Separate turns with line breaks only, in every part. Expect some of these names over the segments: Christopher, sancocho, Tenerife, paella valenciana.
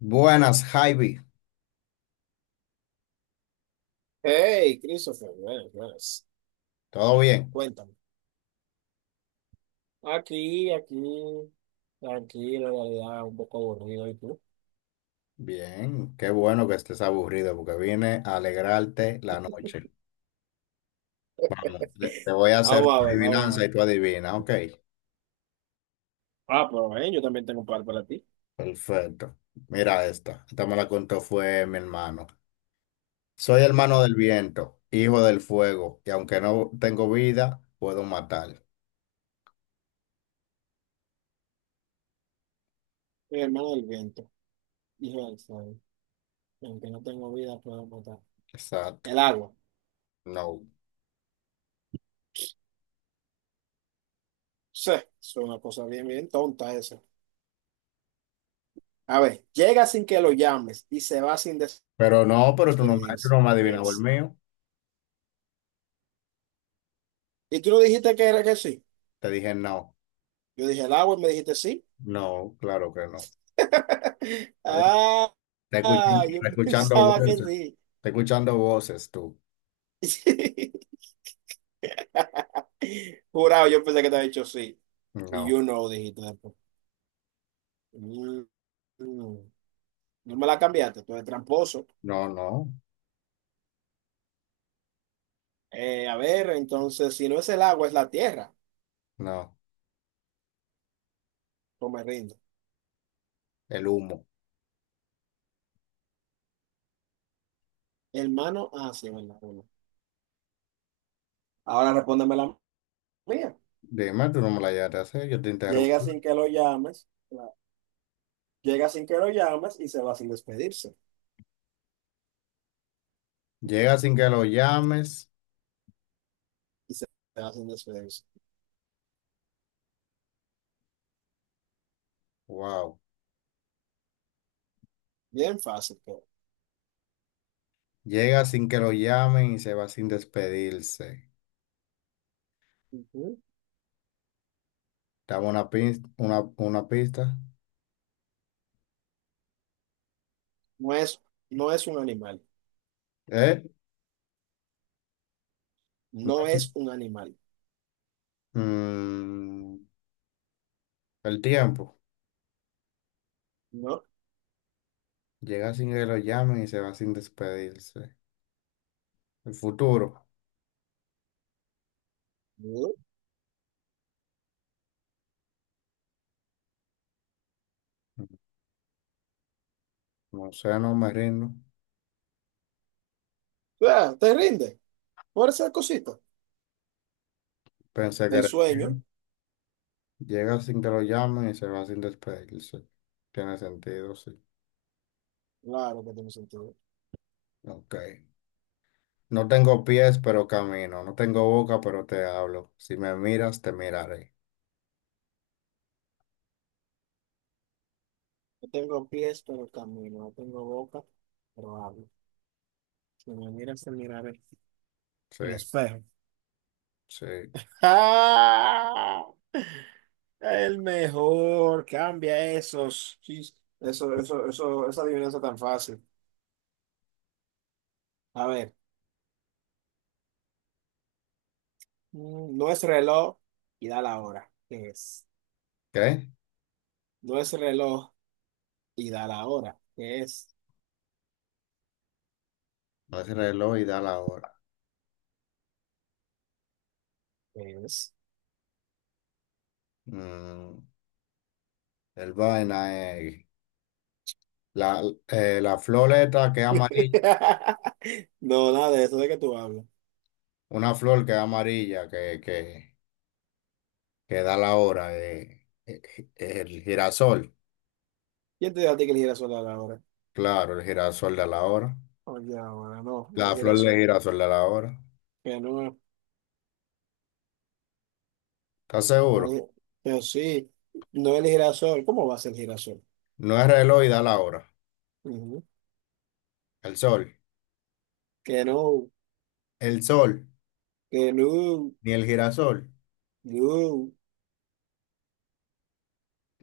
Buenas, Javi.
Hey, Christopher, buenas, buenas.
¿Todo bien?
Cuéntame. Aquí, aquí, tranquilo, en realidad, un poco aburrido. ¿Y tú?
Bien, qué bueno que estés aburrido porque vine a alegrarte la noche. Vamos, te voy a hacer
Vamos
tu
a ver, vamos a
adivinanza
ver.
y tú adivina, ok.
Ah, pero yo también tengo un par para ti.
Perfecto. Mira esta. Esta me la contó fue mi hermano. Soy
A
hermano
ver.
del viento, hijo del fuego, y aunque no tengo vida, puedo matar.
Mi hermano del viento, hijo del sol, aunque no tengo vida, puedo matar.
Exacto.
El agua.
No.
Sí, es una cosa bien, bien tonta esa. A ver, llega sin que lo llames y se va sin
Pero no, pero tú no, tú
despedirse.
no me
¿Qué
adivinabas el
es?
mío.
¿Y tú no dijiste que era que sí?
Te dije no.
Yo dije el agua y me dijiste sí.
No, claro que no.
Ah, ah,
Está
yo
escuchando
pensaba que
voces.
sí.
Está escuchando voces tú.
Jurado, yo pensé que te había dicho sí. Y
No,
yo no, dijiste después. Mm, mm. No me la cambiaste, tú eres tramposo.
no, no,
A ver, entonces, si no es el agua, es la tierra.
no.
Pues me rindo.
El humo.
Hermano, ah, sí, verdad. Bueno. Ahora respóndeme la mía.
Dime, tú no me la llegaste a hacer, yo te interrumpo.
Llega sin que lo llames. Llega sin que lo llames y se va sin despedirse.
Llega sin que lo llames.
Y se va sin despedirse.
Wow.
Bien fácil, todo.
Llega sin que lo llamen y se va sin despedirse.
Ujú.
Dame una pista, una pista.
No es, no es un animal.
¿Eh?
No
No.
es un animal.
Mm, el tiempo.
No.
Llega sin que lo llamen y se va sin despedirse. El futuro.
No.
No sé, no me rindo.
Ah, te rinde. Por esa cosita.
Pensé que
El
era el
sueño.
tiempo. Llega sin que lo llamen y se va sin despedirse. Tiene sentido, sí.
Claro que tiene sentido.
Ok. No tengo pies, pero camino. No tengo boca, pero te hablo. Si me miras, te miraré.
No tengo pies, pero camino. No tengo boca, pero hablo. Si me miras, te miraré.
Sí,
El espejo.
sí.
¡Ah! El mejor. Cambia esos. Eso, eso, eso, esa adivinanza tan fácil. A ver. No es reloj y da la hora. ¿Qué es?
¿Qué?
No es reloj y dar ahora. Que es?
No es el reloj y da la hora.
Que es?
Mm, el vaina es la, la flor esta que es amarilla.
No, nada de eso de que tú hablas.
Una flor que es amarilla, que da la hora. El girasol.
¿Quién te dijo a ti que el girasol da la hora?
Claro, el girasol de la hora.
Oye, ahora no,
La
no el
flor de
girasol.
girasol de la hora.
Que no, no
¿Estás seguro?
no que sí, no el girasol. ¿Cómo va a ser el girasol?
No es reloj y da la hora.
Ujú.
El sol.
Que no,
El sol,
que no,
ni el girasol.
no.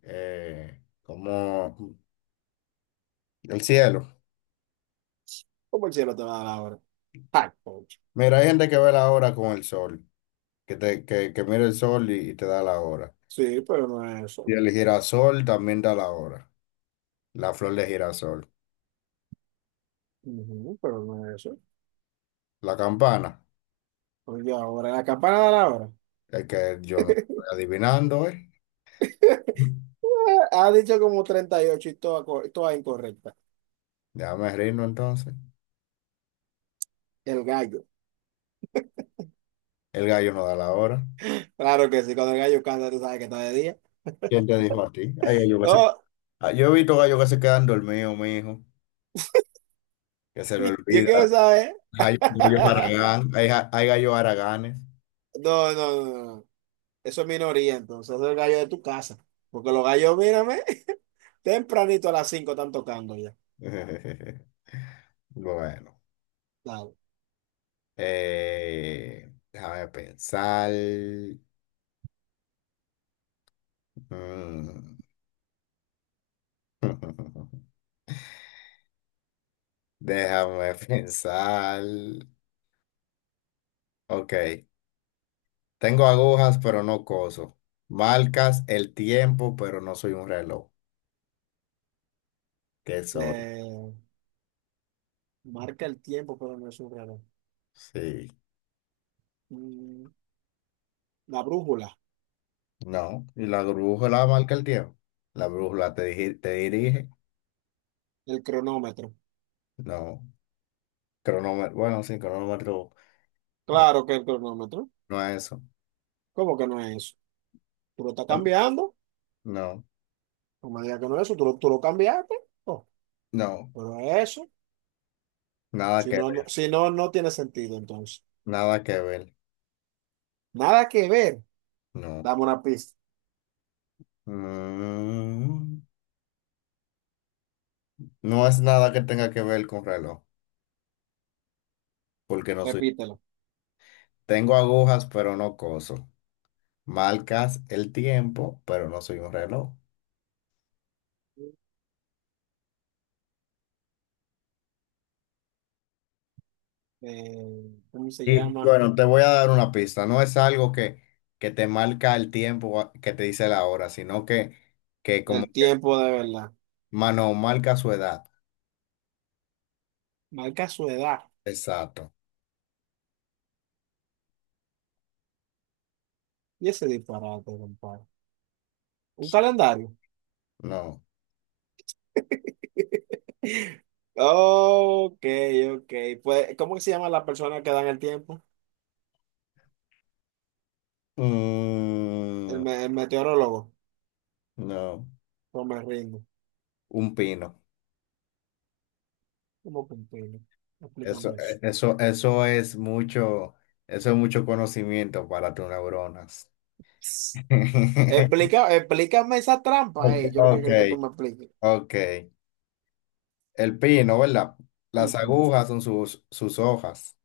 Como el cielo.
¿Cómo el cielo te va a dar la hora? Ay, concha.
Mira, hay gente que ve la hora con el sol, que mira el sol y te da la hora.
Sí, pero no es
Y
eso.
el girasol también da la hora. La flor de girasol.
Ujú, pero no es eso.
La campana,
Oye, ahora la campana da la hora.
el que yo no estoy adivinando, ¿eh?
Ha dicho como 38 y ocho y toda, toda incorrecta.
Déjame reírnos entonces.
El gallo.
El gallo no da la hora.
Claro que sí, cuando el gallo canta, tú sabes que está de día.
¿Quién te dijo a ti? Ay,
Oh,
Ah, yo he visto gallos que se quedan dormidos, mijo, que se le
yo
olvida.
quiero saber.
Hay gallos haraganes, hay gallos haraganes.
No, no, no, no. Eso es minoría, entonces. Eso es el gallo de tu casa. Porque los gallos, mírame, tempranito a las 5 están tocando ya.
Bueno,
Claro.
déjame pensar. Mm. Déjame pensar. Ok, tengo agujas, pero no coso. Marcas el tiempo, pero no soy un reloj. ¿Qué soy?
Eh, marca el tiempo, pero no es un reloj.
Sí,
Mm, La brújula,
no. ¿Y la brújula marca el tiempo? ¿La brújula te, te dirige?
el cronómetro.
No. Cronómetro, bueno, sí, cronómetro. mi-
Claro que el cronómetro.
No es eso.
¿Cómo que no es eso? Tú lo estás cambiando.
No,
No me digas que no es eso. Tú lo cambiaste. Oh,
no,
pero eso.
nada
Si
que
no,
ver,
si no, no tiene sentido entonces.
nada que ver,
Nada que ver.
no.
Dame una pista.
Mm, no es nada que tenga que ver con reloj, porque no soy.
Repítelo.
Tengo agujas, pero no coso. Marcas el tiempo, pero no soy un reloj.
¿Cómo se
Y
llama?
bueno, te voy a dar una pista. No es algo que te marca el tiempo, que te dice la hora, sino que como
El
que,
tiempo de verdad.
mano, marca su edad.
Marca su edad.
Exacto.
Y ese disparate, compadre. Un calendario.
No.
Ok, ok. Pues, ¿cómo se llama la persona que dan el tiempo? El,
Mm,
me- el meteorólogo.
no.
Pues me rindo.
Un pino.
¿Cómo que? Explícame
Eso,
eso.
e- eso, eso es mucho, eso es mucho conocimiento para tus neuronas.
Explícame esa trampa,
Ok,
eh. Yo lo que
ok,
creo que tú me expliques.
ok. El pino, ¿verdad? Las
Ujú.
agujas son sus hojas.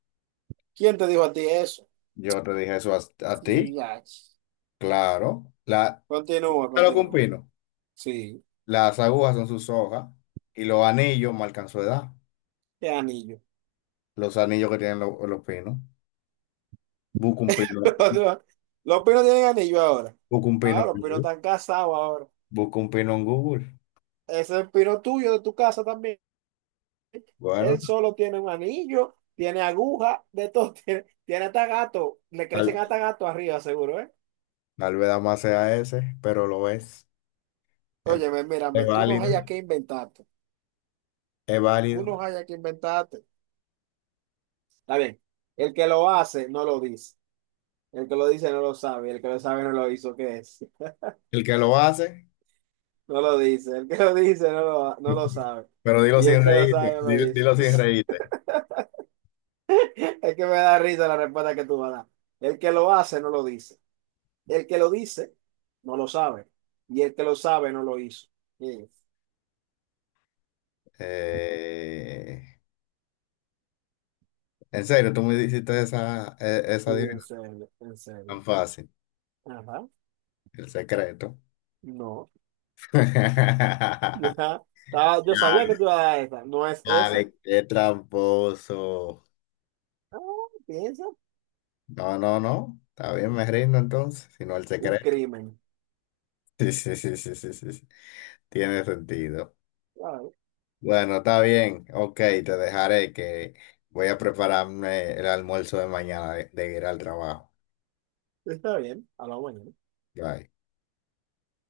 ¿Quién te dijo a ti eso?
Yo te dije eso a ti,
Ya.
claro. La,
Continúa,
claro que un
continúa.
pino.
Sí,
Las agujas son sus hojas y los anillos marcan su edad.
qué anillo.
Los anillos que tienen los pinos. Busca un pino,
Los pinos tienen anillo ahora.
busca un pino
Ahora,
en
los pinos
Google.
están casados ahora.
Busca un pino en Google.
Ese es el pino tuyo de tu casa también.
Bueno.
Él solo tiene un anillo, tiene aguja, de todo. Tiene hasta gato. Le crecen hasta gato arriba, seguro, ¿eh?
Tal vez más sea ese, pero lo es. Entonces,
Óyeme, mírame,
es
tú no
válido,
hayas que inventarte.
es
Tú
válido.
no hayas que inventarte. Está bien. El que lo hace no lo dice. El que lo dice no lo sabe. El que lo sabe no lo hizo. ¿Qué es?
El que lo hace,
No lo dice, el que lo dice no lo sabe.
pero dilo
Y el
sin
que lo
reírte,
sabe no lo dice.
dilo sin reírte.
Es que me da risa la respuesta que tú vas a dar. El que lo hace no lo dice. El que lo dice no lo sabe. Y el que lo sabe no lo hizo. Sí,
Eh, en serio, tú me hiciste esa
sí, en
adivinanza
serio, en serio.
tan fácil,
Ajá,
el secreto.
no. Ajá. Yo
Ya,
sabía que tú ibas a dar esa. No es esa.
dale, qué tramposo.
Ah, piensa.
No, no, no. Está bien, me rindo entonces, sino el
Un
secreto.
crimen.
Sí, sí, sí, sí, sí, sí, sí. Tiene sentido.
Claro,
Bueno, está bien. Ok, te dejaré que voy a prepararme el almuerzo de mañana de ir al trabajo.
está bien. A la mañana.
Bye.